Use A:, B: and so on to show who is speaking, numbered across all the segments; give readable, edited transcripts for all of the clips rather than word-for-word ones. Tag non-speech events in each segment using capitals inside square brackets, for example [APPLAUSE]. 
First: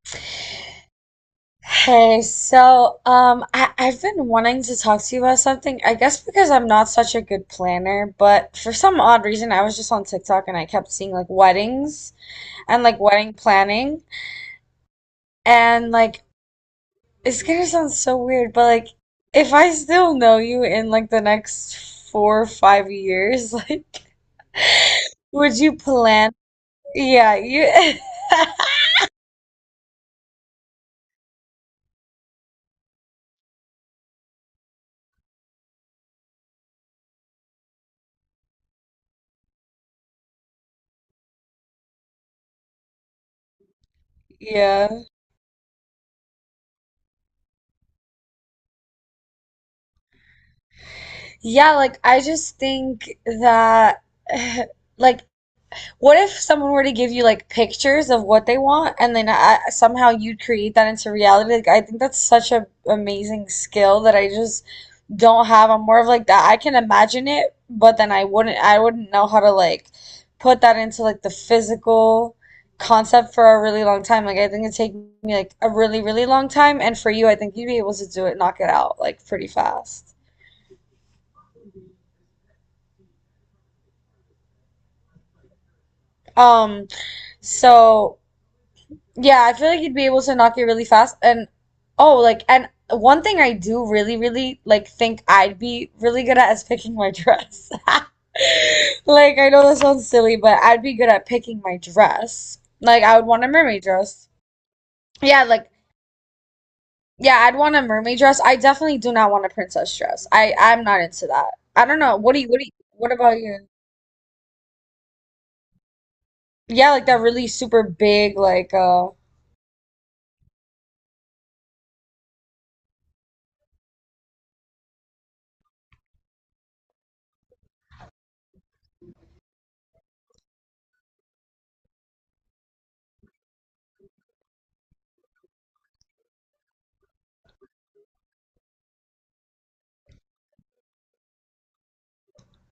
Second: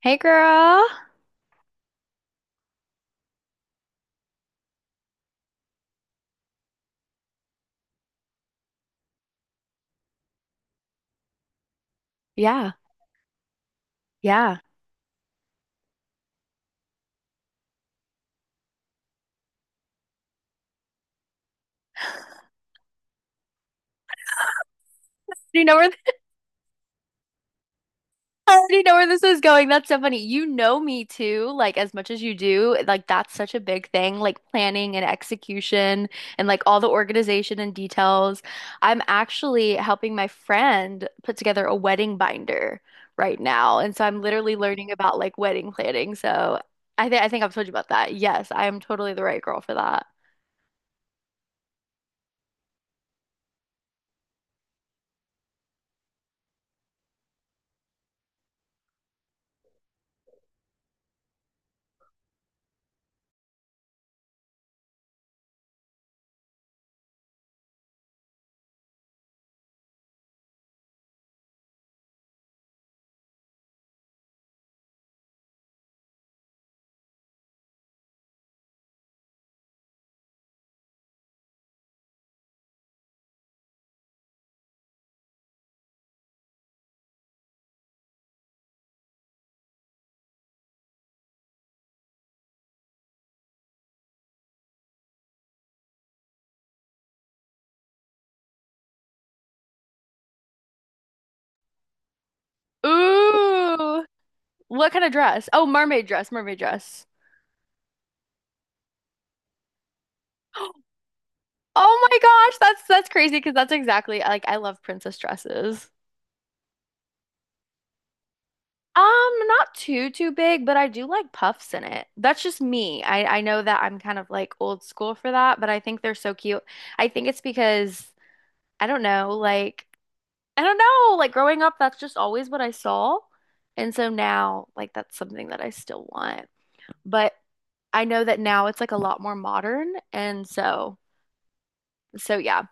A: Hey girl.
B: Hey, so I've been wanting to talk to you about something. I guess because I'm not such a good planner, but for some odd reason, I was just on TikTok and I kept seeing like weddings
A: Yeah.
B: and like wedding planning.
A: Yeah.
B: And like, it's gonna sound so weird, but like, if I still know you in like the next 4 or 5 years, [LAUGHS] like,
A: Do
B: would
A: you know
B: you
A: where [LAUGHS]
B: plan? Yeah, you.
A: I
B: [LAUGHS]
A: already know where this is going. That's so funny. You know me too, like as much as you do. Like that's such a big thing, like planning and execution and like all the organization and details. I'm actually helping my friend put together a wedding binder right now. And so I'm literally
B: Yeah.
A: learning about like wedding planning. So I think I've told you about that. Yes, I am totally the right girl for that.
B: Yeah, like I just think that [SIGHS] like what if someone were to give you like pictures of what they want and then somehow you'd create that into reality? Like I think that's such a amazing skill that I just don't have. I'm more of like that. I can imagine it, but then I wouldn't know how to like put that into like the physical concept for a really long time. Like I think it'd take me like a really, really long time. And for you, I think you'd be able to do it, knock it out like pretty fast. Um, so yeah, I feel like you'd be able to knock it really fast. And oh, like, and one thing I do really, really like think I'd be really good at is picking my dress. [LAUGHS] Like, I know that sounds silly, but I'd be good at picking my dress. Like, I would want a mermaid
A: Ooh.
B: dress.
A: What kind of
B: Yeah,
A: dress? Oh,
B: like,
A: mermaid dress, mermaid dress.
B: yeah, I'd want a mermaid dress. I definitely do not want a princess dress. I,
A: [GASPS]
B: I'm not into that. I don't
A: Oh
B: know.
A: my gosh, that's
B: What
A: crazy
B: about
A: because
B: you?
A: that's exactly like I love princess dresses.
B: Yeah, like that really super big, like,
A: Um, Not too too big, but I do like puffs in it. That's just me. I know that I'm kind of like old school for that, but I think they're so cute. I think it's because I don't know, like I don't know, like growing up, that's just always what I saw. And so now, like that's something that I still want. But I know that now it's like a lot more modern, and so so yeah.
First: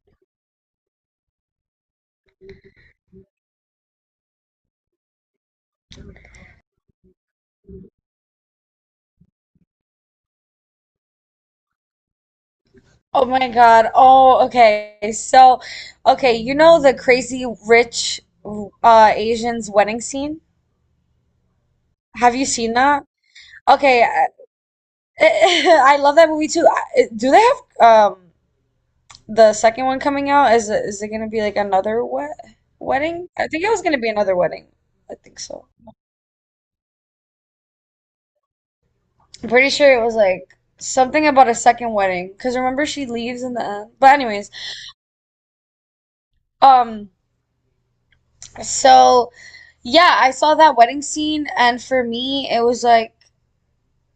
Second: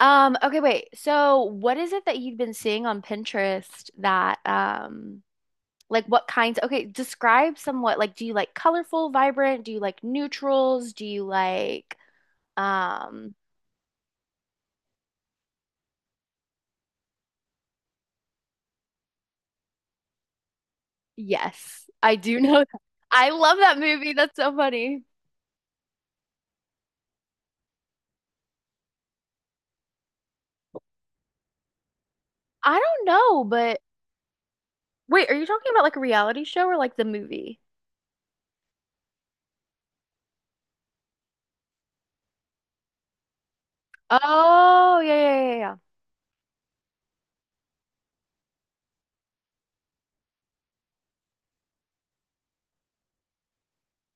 A: Okay, wait. So what is it that you've been seeing on Pinterest that like what kinds, okay, describe somewhat, like do you like colorful, vibrant, do you like neutrals, do you like
B: oh
A: um
B: my God. Oh, okay. So, okay, you know the crazy rich Asians wedding scene?
A: yes, I
B: Have
A: do [LAUGHS]
B: you
A: know that.
B: seen that?
A: I love that
B: Okay,
A: movie.
B: I,
A: That's so funny.
B: [LAUGHS] I love that movie too. I- do they have the second one coming out? Is it gonna be like another
A: I don't
B: wedding?
A: know,
B: I think it
A: but
B: was gonna be another wedding. I
A: wait, are
B: think
A: you
B: so.
A: talking about like a reality show or like the movie?
B: I'm pretty sure it was like something about a second wedding because remember she leaves in the end. But anyways,
A: Oh, yeah, yeah, yeah, yeah, yeah.
B: um, so. Yeah, I saw that wedding scene, and for me, it was like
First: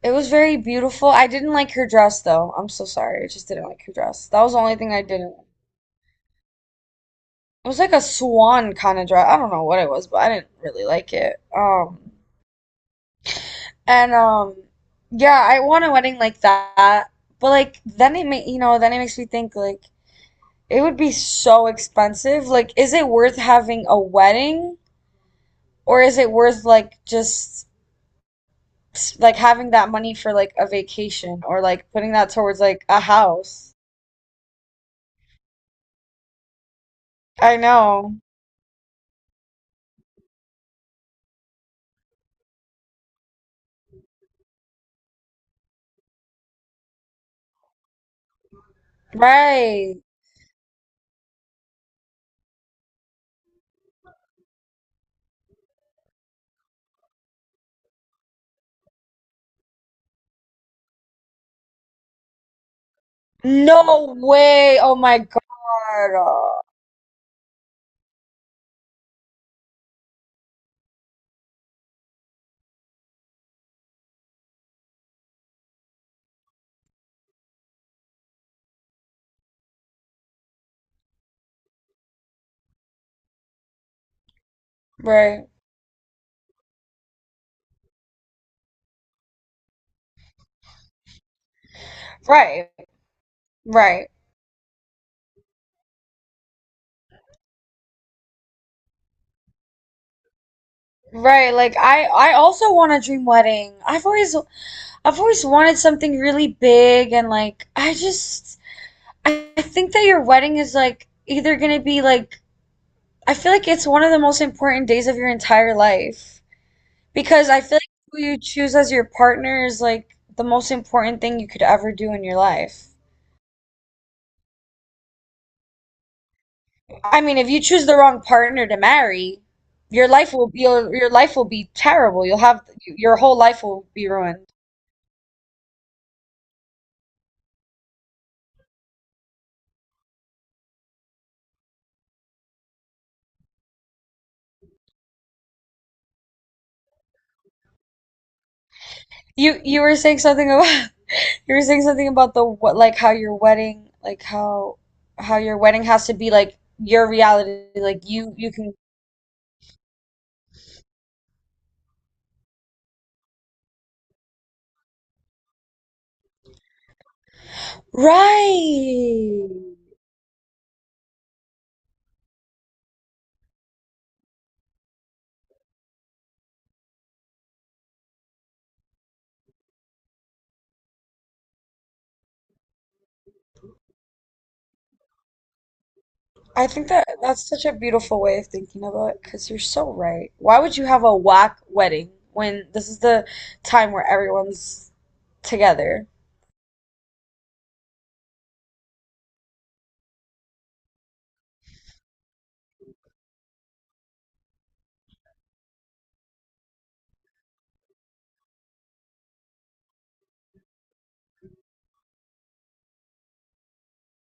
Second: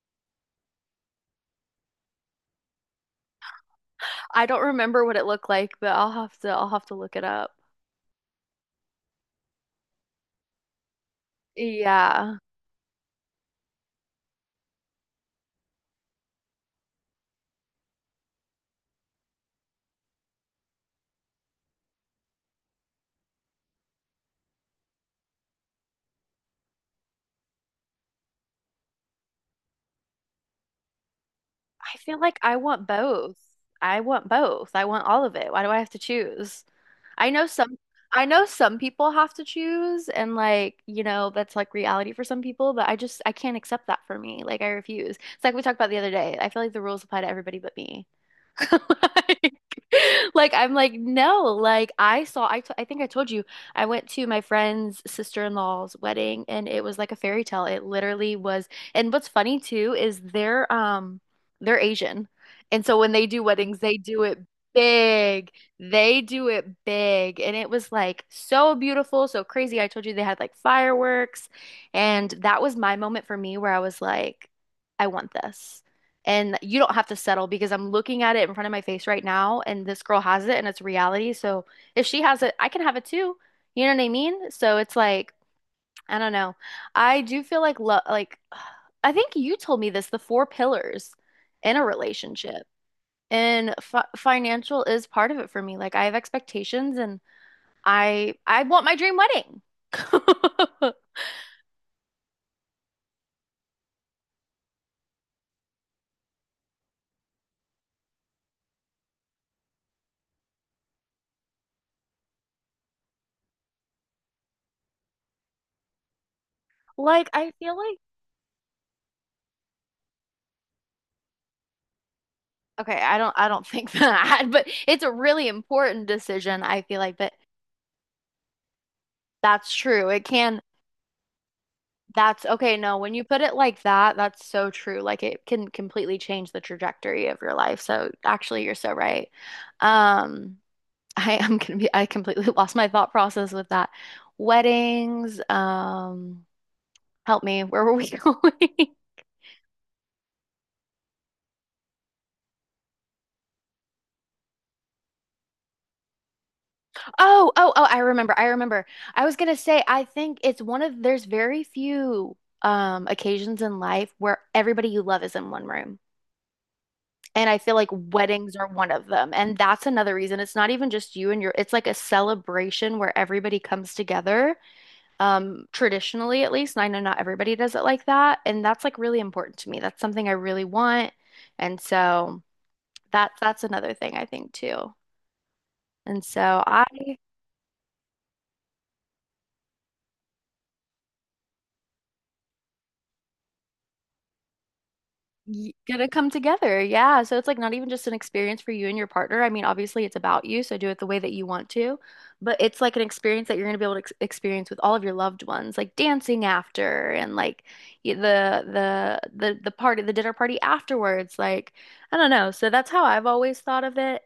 B: it was very beautiful. I didn't like her dress though. I'm so sorry. I just didn't like her dress. That
A: I
B: was the
A: don't
B: only thing I
A: remember what it
B: didn't like.
A: looked like, but I'll have to look it up.
B: It was like a swan kind of dress. I don't know what it was, but I didn't really like it.
A: Yeah.
B: And yeah, I want a wedding like that. But like then it may, then it makes me think like it would be so expensive. Like, is it worth having a wedding or is it worth like just like having that money for like a vacation or like
A: I
B: putting
A: feel
B: that
A: like I
B: towards like
A: want
B: a
A: both.
B: house.
A: I want both. I want all of it. Why do I have to choose? I know
B: I
A: some
B: know.
A: I know some people have to choose and like, that's like reality for some people, but I just I can't accept that for me. Like I refuse. It's like we talked about the other day. I feel like the rules apply to everybody but me. [LAUGHS] Like,
B: Right.
A: like I'm like, no, like I saw, I think I told you, I went to my friend's sister-in-law's wedding and it was like a fairy tale. It literally was. And what's funny too is they're Asian. And so when they do weddings, they
B: No
A: do it
B: way. Oh my God.
A: big. They do
B: Oh,
A: it big. And it was like so beautiful, so crazy. I told you they had like fireworks. And that was my moment for me where I was like, I want this, and you don't have to settle because I'm looking at it in front of my face right now and this girl has it and it's reality. So if she has it, I can have it too. You know what I mean? So it's like,
B: right.
A: I don't know. I do feel like love, like [SIGHS] I think you told me this, the 4 pillars in a relationship.
B: Right.
A: And fi
B: Right.
A: financial is part of it for me. Like I have expectations, and I want my dream wedding. [LAUGHS]
B: Right. Like I also want a dream wedding. I've always wanted something really big and like I just I think that your wedding is like either gonna be like I feel like it's one of the most important days of your entire life.
A: Like I
B: Because I
A: feel
B: feel like
A: like
B: who you choose as your partner is like the most important thing you could ever do in your life.
A: okay, I don't think that, [LAUGHS] but it's a really important decision, I feel like,
B: I
A: but
B: mean, if you choose the wrong partner to marry,
A: that's true.
B: your
A: It
B: life will
A: can,
B: be your life will be terrible. You'll
A: that's
B: have
A: okay. No, when
B: your
A: you
B: whole
A: put it
B: life
A: like
B: will be
A: that, that's
B: ruined.
A: so true. Like it can completely change the trajectory of your life. So actually, you're so right. Um, [LAUGHS] I am gonna be, I completely [LAUGHS] lost my thought process with that. Weddings, help me. Where were we [LAUGHS] going?
B: You were saying something about [LAUGHS] you were saying something about the what, like how your wedding, like how your wedding has to be like your
A: Oh,
B: reality,
A: oh, oh, I
B: like
A: remember.
B: you
A: I
B: you can.
A: remember. I was gonna say, I think there's very few occasions in life where everybody you love is in one room. And I feel like weddings are one of them.
B: Right.
A: And that's another reason. It's not even just you and your, it's like a celebration where everybody comes together, traditionally at least. And I know not everybody does it like that. And that's like really important to me. That's something I really want. And so that that's another thing I think too. And so
B: I think that that's such a beautiful way of thinking about it because you're so right. Why would you have a whack wedding when this is the time where everyone's together?
A: gonna come together. Yeah. So it's like not even just an experience for you and your partner. I mean, obviously it's about you, so do it the way that you want to, but it's like an experience that you're gonna be able to ex experience with all of your loved ones, like dancing after and like y- the the party, the dinner party afterwards. Like, I don't know. So that's how I've always thought of it.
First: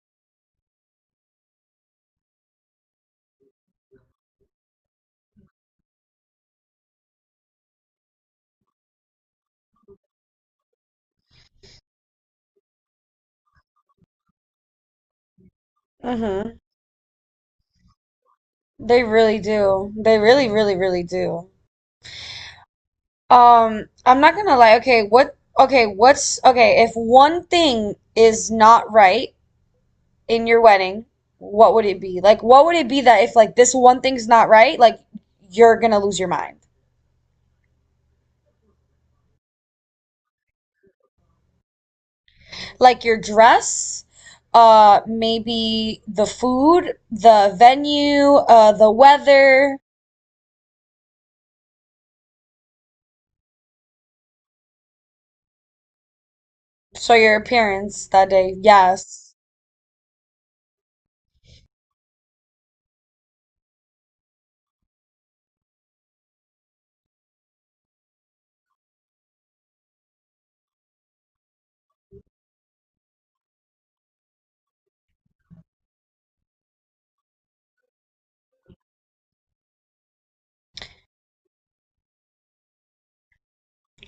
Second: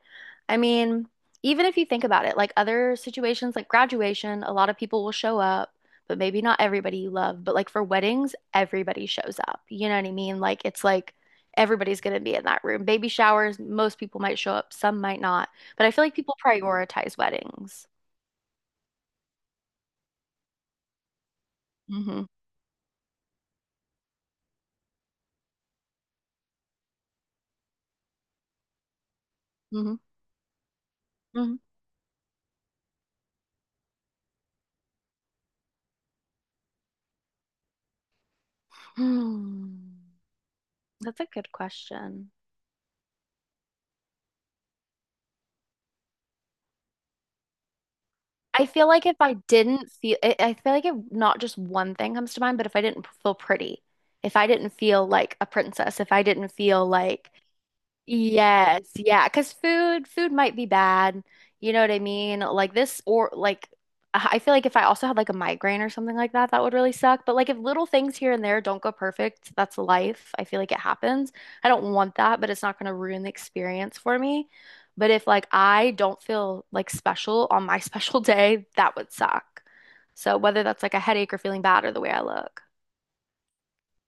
A: I mean, even if you think about it, like other situations like graduation, a lot of people will show up, but maybe not everybody you love. But like for weddings, everybody shows up. You know what I mean? Like it's like everybody's going to be in that room. Baby showers, most people might show up, some might not. But I feel like people
B: Mm-hmm.
A: prioritize weddings.
B: They really do. They really, really, really do.
A: Hmm.
B: I'm not gonna lie. Okay, what? Okay, what's okay? If one thing is not right,
A: Hmm.
B: in your wedding,
A: Hmm.
B: what would it be? Like, what would it be that if like this one thing's not right, like you're gonna lose your mind?
A: Hmm. That's a good question.
B: Like your dress, maybe the food, the venue, the weather.
A: I feel like if not just one thing comes to mind, but if I didn't feel pretty, if I didn't feel like a princess, if I didn't feel
B: So
A: like
B: your appearance that day,
A: yes, yeah,
B: yes.
A: because food might be bad. You know what I mean? Like this or like I feel like if I also had like a migraine or something like that, that would really suck. But like if little things here and there don't go perfect, that's life. I feel like it happens. I don't want that, but it's not going to ruin the experience for me. But if like I don't feel like special on my [LAUGHS] special day, that would suck. So whether that's like a headache or feeling bad or the way I look.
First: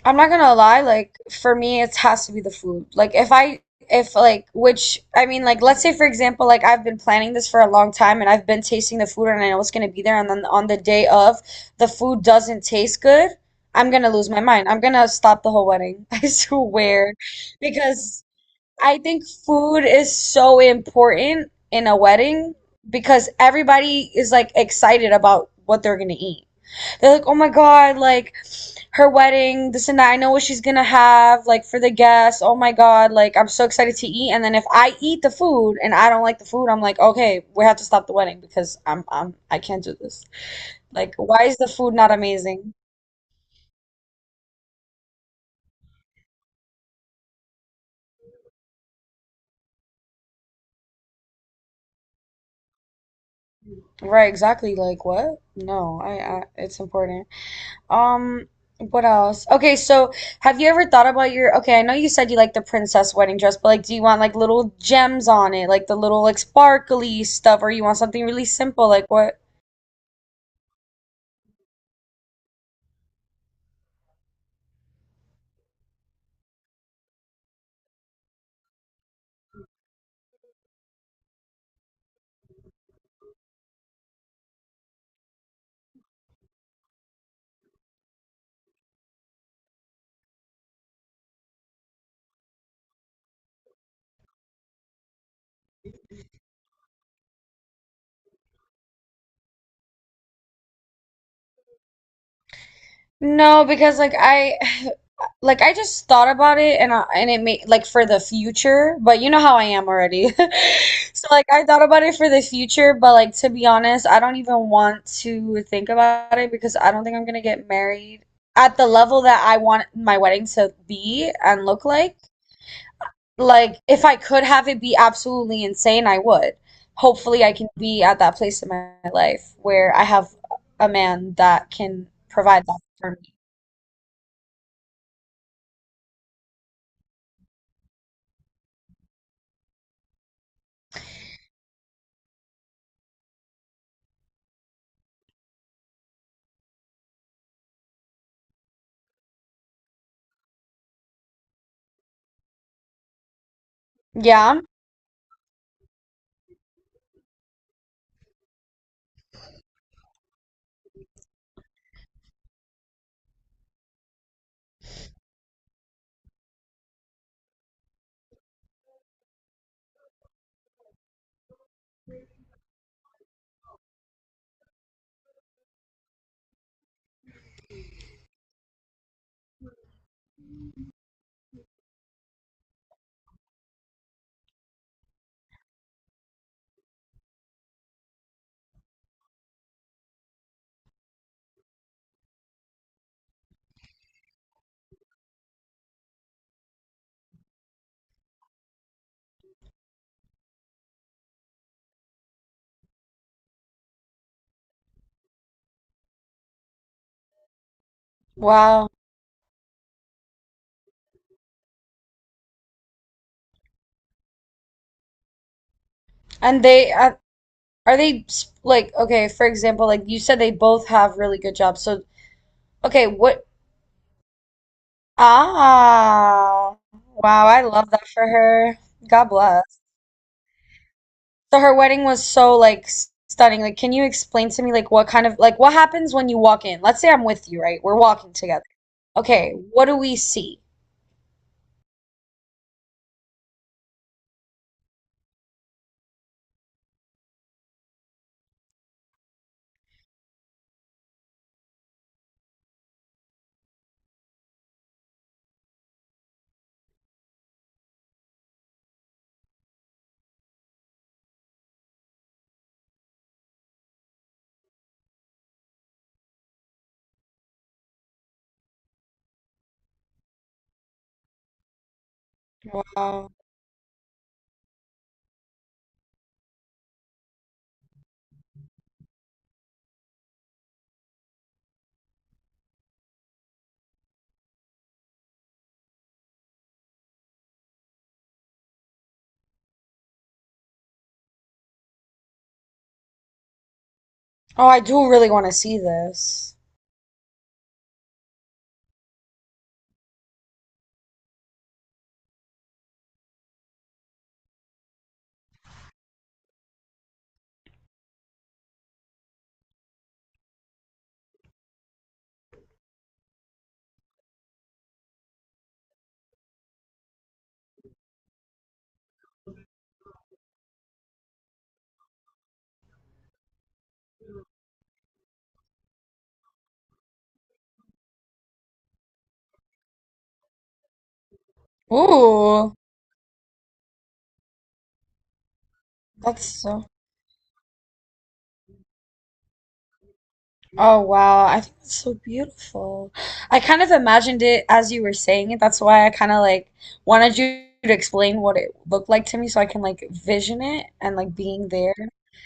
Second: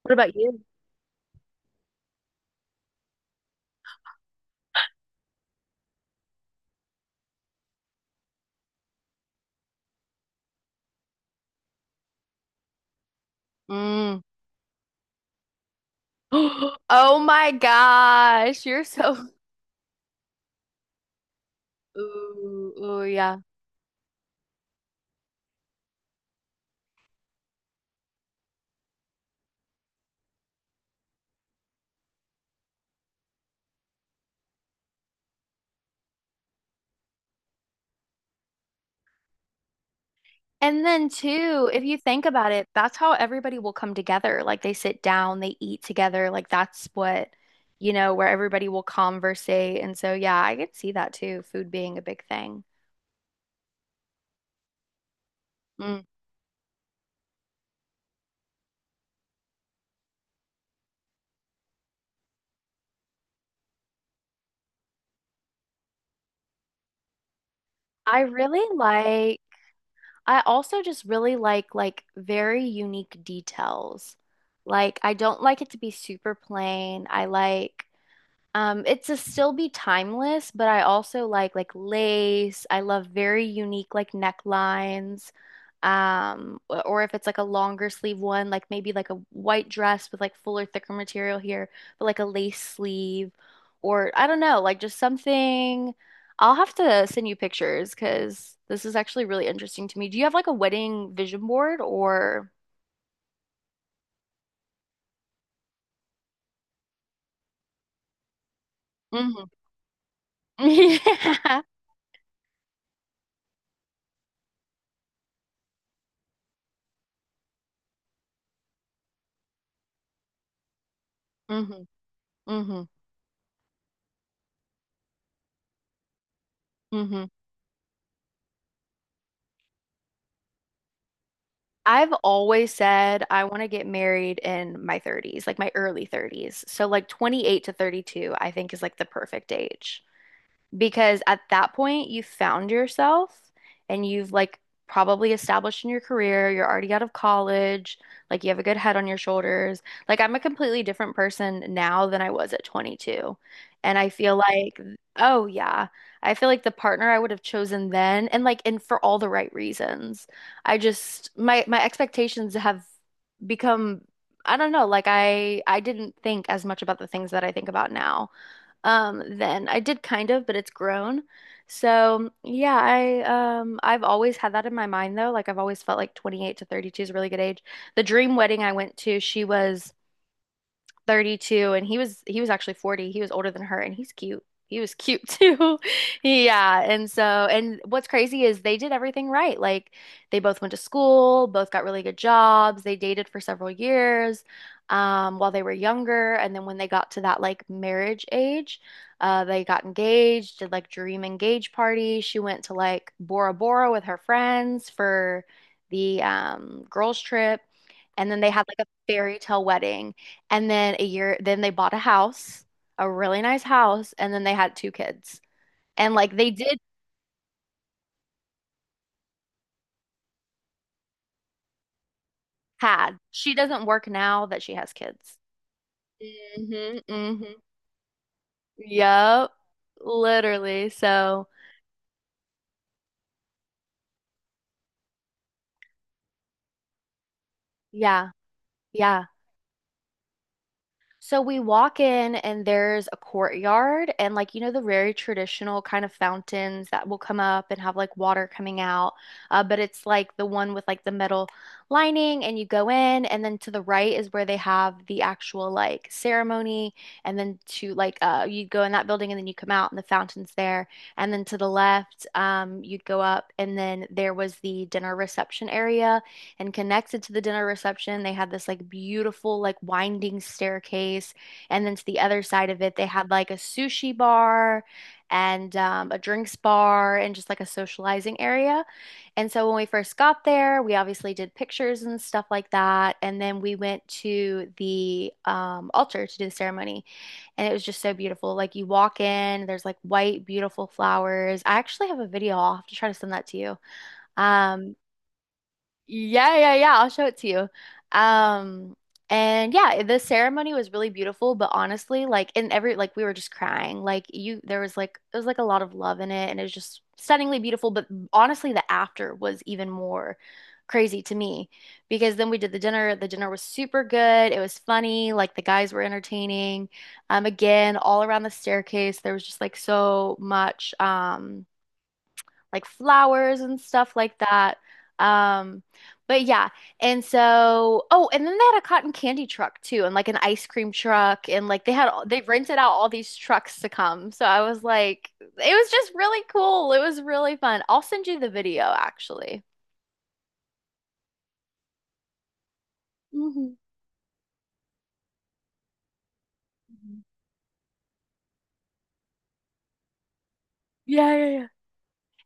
A: What
B: I'm not
A: about
B: gonna
A: you?
B: lie, like for me it has to be the food. Like if I if like which I mean like let's say for example like I've been planning this for a long time and I've been tasting the food and I know it's gonna be there and then on the day of the food doesn't taste good, I'm gonna
A: Mm.
B: lose my mind. I'm gonna stop the whole wedding. [LAUGHS] I
A: [GASPS]
B: swear.
A: Oh my
B: Because
A: gosh, you're
B: I think
A: so
B: food is so important in a wedding
A: ooh, ooh,
B: because
A: yeah.
B: everybody is like excited about what they're gonna eat. They're like, "Oh my God, like her wedding, this and that. I know what she's gonna have, like for the guests. Oh my God, like I'm so excited to eat." And then if I eat the food and I don't like the food, I'm like, okay, we have to stop the wedding because I'm I can't do this.
A: And then
B: Like, why is the
A: too, if
B: food
A: you
B: not
A: think about it,
B: amazing?
A: that's how everybody will come together. Like they sit down, they eat together. Like that's what, where everybody will conversate. And so yeah, I could see that too, food being a big thing.
B: Right, exactly. Like what? No,
A: Mm.
B: I it's important. Um, what else? Okay, so have you ever thought about your, okay, I know you said you like the princess wedding dress, but like do you want like little gems on it, like the little like sparkly stuff, or you want
A: I
B: something really
A: really
B: simple? Like
A: like,
B: what
A: I also just really like very unique details. Like I don't like it to be super plain. I like it's to still be timeless, but I also like lace. I love very unique like necklines. Or if it's like a longer sleeve one, like maybe like a white dress with like fuller, thicker material here, but like a lace sleeve, or I don't know, like just something. I'll have to send you pictures because this is actually really interesting to me. Do you have like a wedding vision board or?
B: no, because like I [SIGHS] like I just thought about it and and it made like for the future, but you know
A: Hmm.
B: how I am already. [LAUGHS] So like I
A: [LAUGHS] Yeah.
B: thought about it for the future, but like to be honest, I don't even want to think about it because I don't think I'm gonna get married at the level that I want my wedding to be and
A: Hmm.
B: look like.
A: Hmm.
B: Like if I could have it be absolutely insane, I would.
A: Hmm.
B: Hopefully I can be at that place in my life where I have a man that can
A: I've
B: provide
A: always
B: that for
A: said
B: me.
A: I want to get married in my 30s, like my early 30s. So like 28 to 32, I think is like the perfect age. Because at that point, you found yourself and you've like probably established in your career, you're already out of college, like you have a good head on your shoulders. Like I'm a completely different person now than I was at 22. And I feel
B: Yeah.
A: like, oh yeah, I feel like the partner I would have chosen then and like and for all the right reasons. I just my my expectations have become I don't know, like I didn't think as much about the things that I think about now then. I did kind of, but it's grown. So, yeah, I've always had that in my mind though. Like I've always felt like 28 to 32 is a really good age. The dream wedding I went to, she was 32 and he was actually 40. He was older than her and he's cute. He was cute too. [LAUGHS] Yeah, and so and what's crazy is they did everything right. Like they both went to school, both got really good jobs, they dated for several years while they were younger, and then when they got to that like marriage age, they got engaged, did like dream engage party. She went to like Bora Bora with her friends for the girls trip, and then they had like
B: Wow.
A: a fairy tale wedding. And then a year, then they bought a house, a really nice house, and then they had 2 kids. And like they
B: And
A: did
B: they are they s- like okay, for example, like you said they both have really good jobs. So okay,
A: had.
B: what
A: She doesn't work now that she has kids.
B: ah
A: Hmm.
B: wow, I
A: Hmm.
B: love that for her. God
A: Yep,
B: bless.
A: literally. So,
B: So her wedding was so like s- stunning. Like can you explain to me like what kind of like what happens when you walk in? Let's say I'm with you, right? We're
A: yeah.
B: walking together.
A: Yeah.
B: Okay, what do we see?
A: So we walk in and there's a courtyard, and like you know the very traditional kind of fountains that will come up and have like water coming out. But it's like the one with like the metal lining, and you go in and then to the right is where they have the actual like ceremony, and then to like you go in that building and then you come out and the fountain's there, and then to the left you go up, and then there was the dinner reception area, and connected to the dinner reception, they had this like beautiful, like winding staircase. And then to the other side of it, they had
B: Wow.
A: like a sushi bar and a drinks bar and just like a socializing area. And so when we first got there, we obviously did pictures and stuff like that. And then we went to the altar to do the ceremony. And it was just so beautiful. Like you walk in, there's like white, beautiful flowers. I actually have a video. I'll have to try to send that to you.
B: Oh, I
A: Um,
B: do really want to see this.
A: yeah, yeah, yeah. I'll show it to you. Um, and yeah, the ceremony was really beautiful, but honestly, like in every like we were just crying. Like you there was like a lot of love in it and it was just stunningly beautiful, but honestly the after was even more crazy to me because then we did the dinner. The dinner was super good. It was funny, like the guys were entertaining. Again, all around the staircase, there was just like so much like flowers and stuff like that. Um, but yeah, and so oh, and then they had a cotton candy truck too, and like an ice cream truck, and like they
B: Ooh,
A: rented out all these trucks to come. So I was like, it was just really
B: that's so
A: cool. It was really fun. I'll send you the video actually.
B: oh wow, I think that's so beautiful. I
A: Mhm.
B: kind of imagined it as you were saying it. That's why I kind of like wanted you to explain what it looked like to me so I can like vision it and like
A: Yeah, yeah, yeah.
B: being there.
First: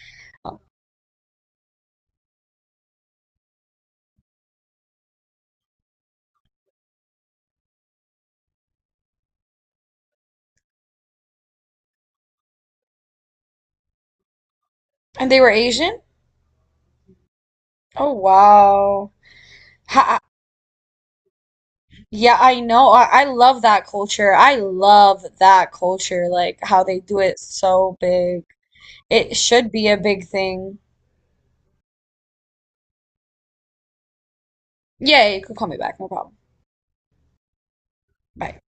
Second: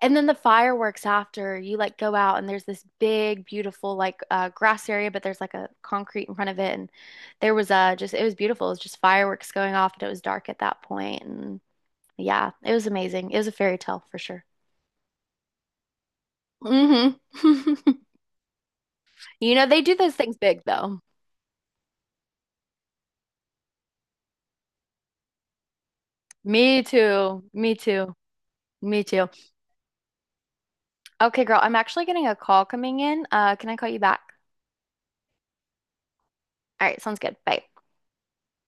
A: And then the
B: Oh,
A: fireworks after, you like go out and there's this big, beautiful like grass area, but there's like a concrete in front of it, and there was just it was beautiful. It was just fireworks going off, and it was dark at that point, and yeah, it was amazing. It was a fairy tale for sure.
B: and they were Asian?
A: Hmm. [LAUGHS]
B: Oh wow.
A: You know they do those
B: How,
A: things big though.
B: yeah, I know. I love that culture. I love that culture, like
A: Me
B: how they do it
A: too. Me
B: so
A: too.
B: big.
A: Me too.
B: It should be a big thing.
A: Okay, girl, I'm actually getting a call coming in. Can I call you back?
B: Yeah, yeah, you could call me back, no problem.
A: All right, sounds good. Bye.
B: Bye.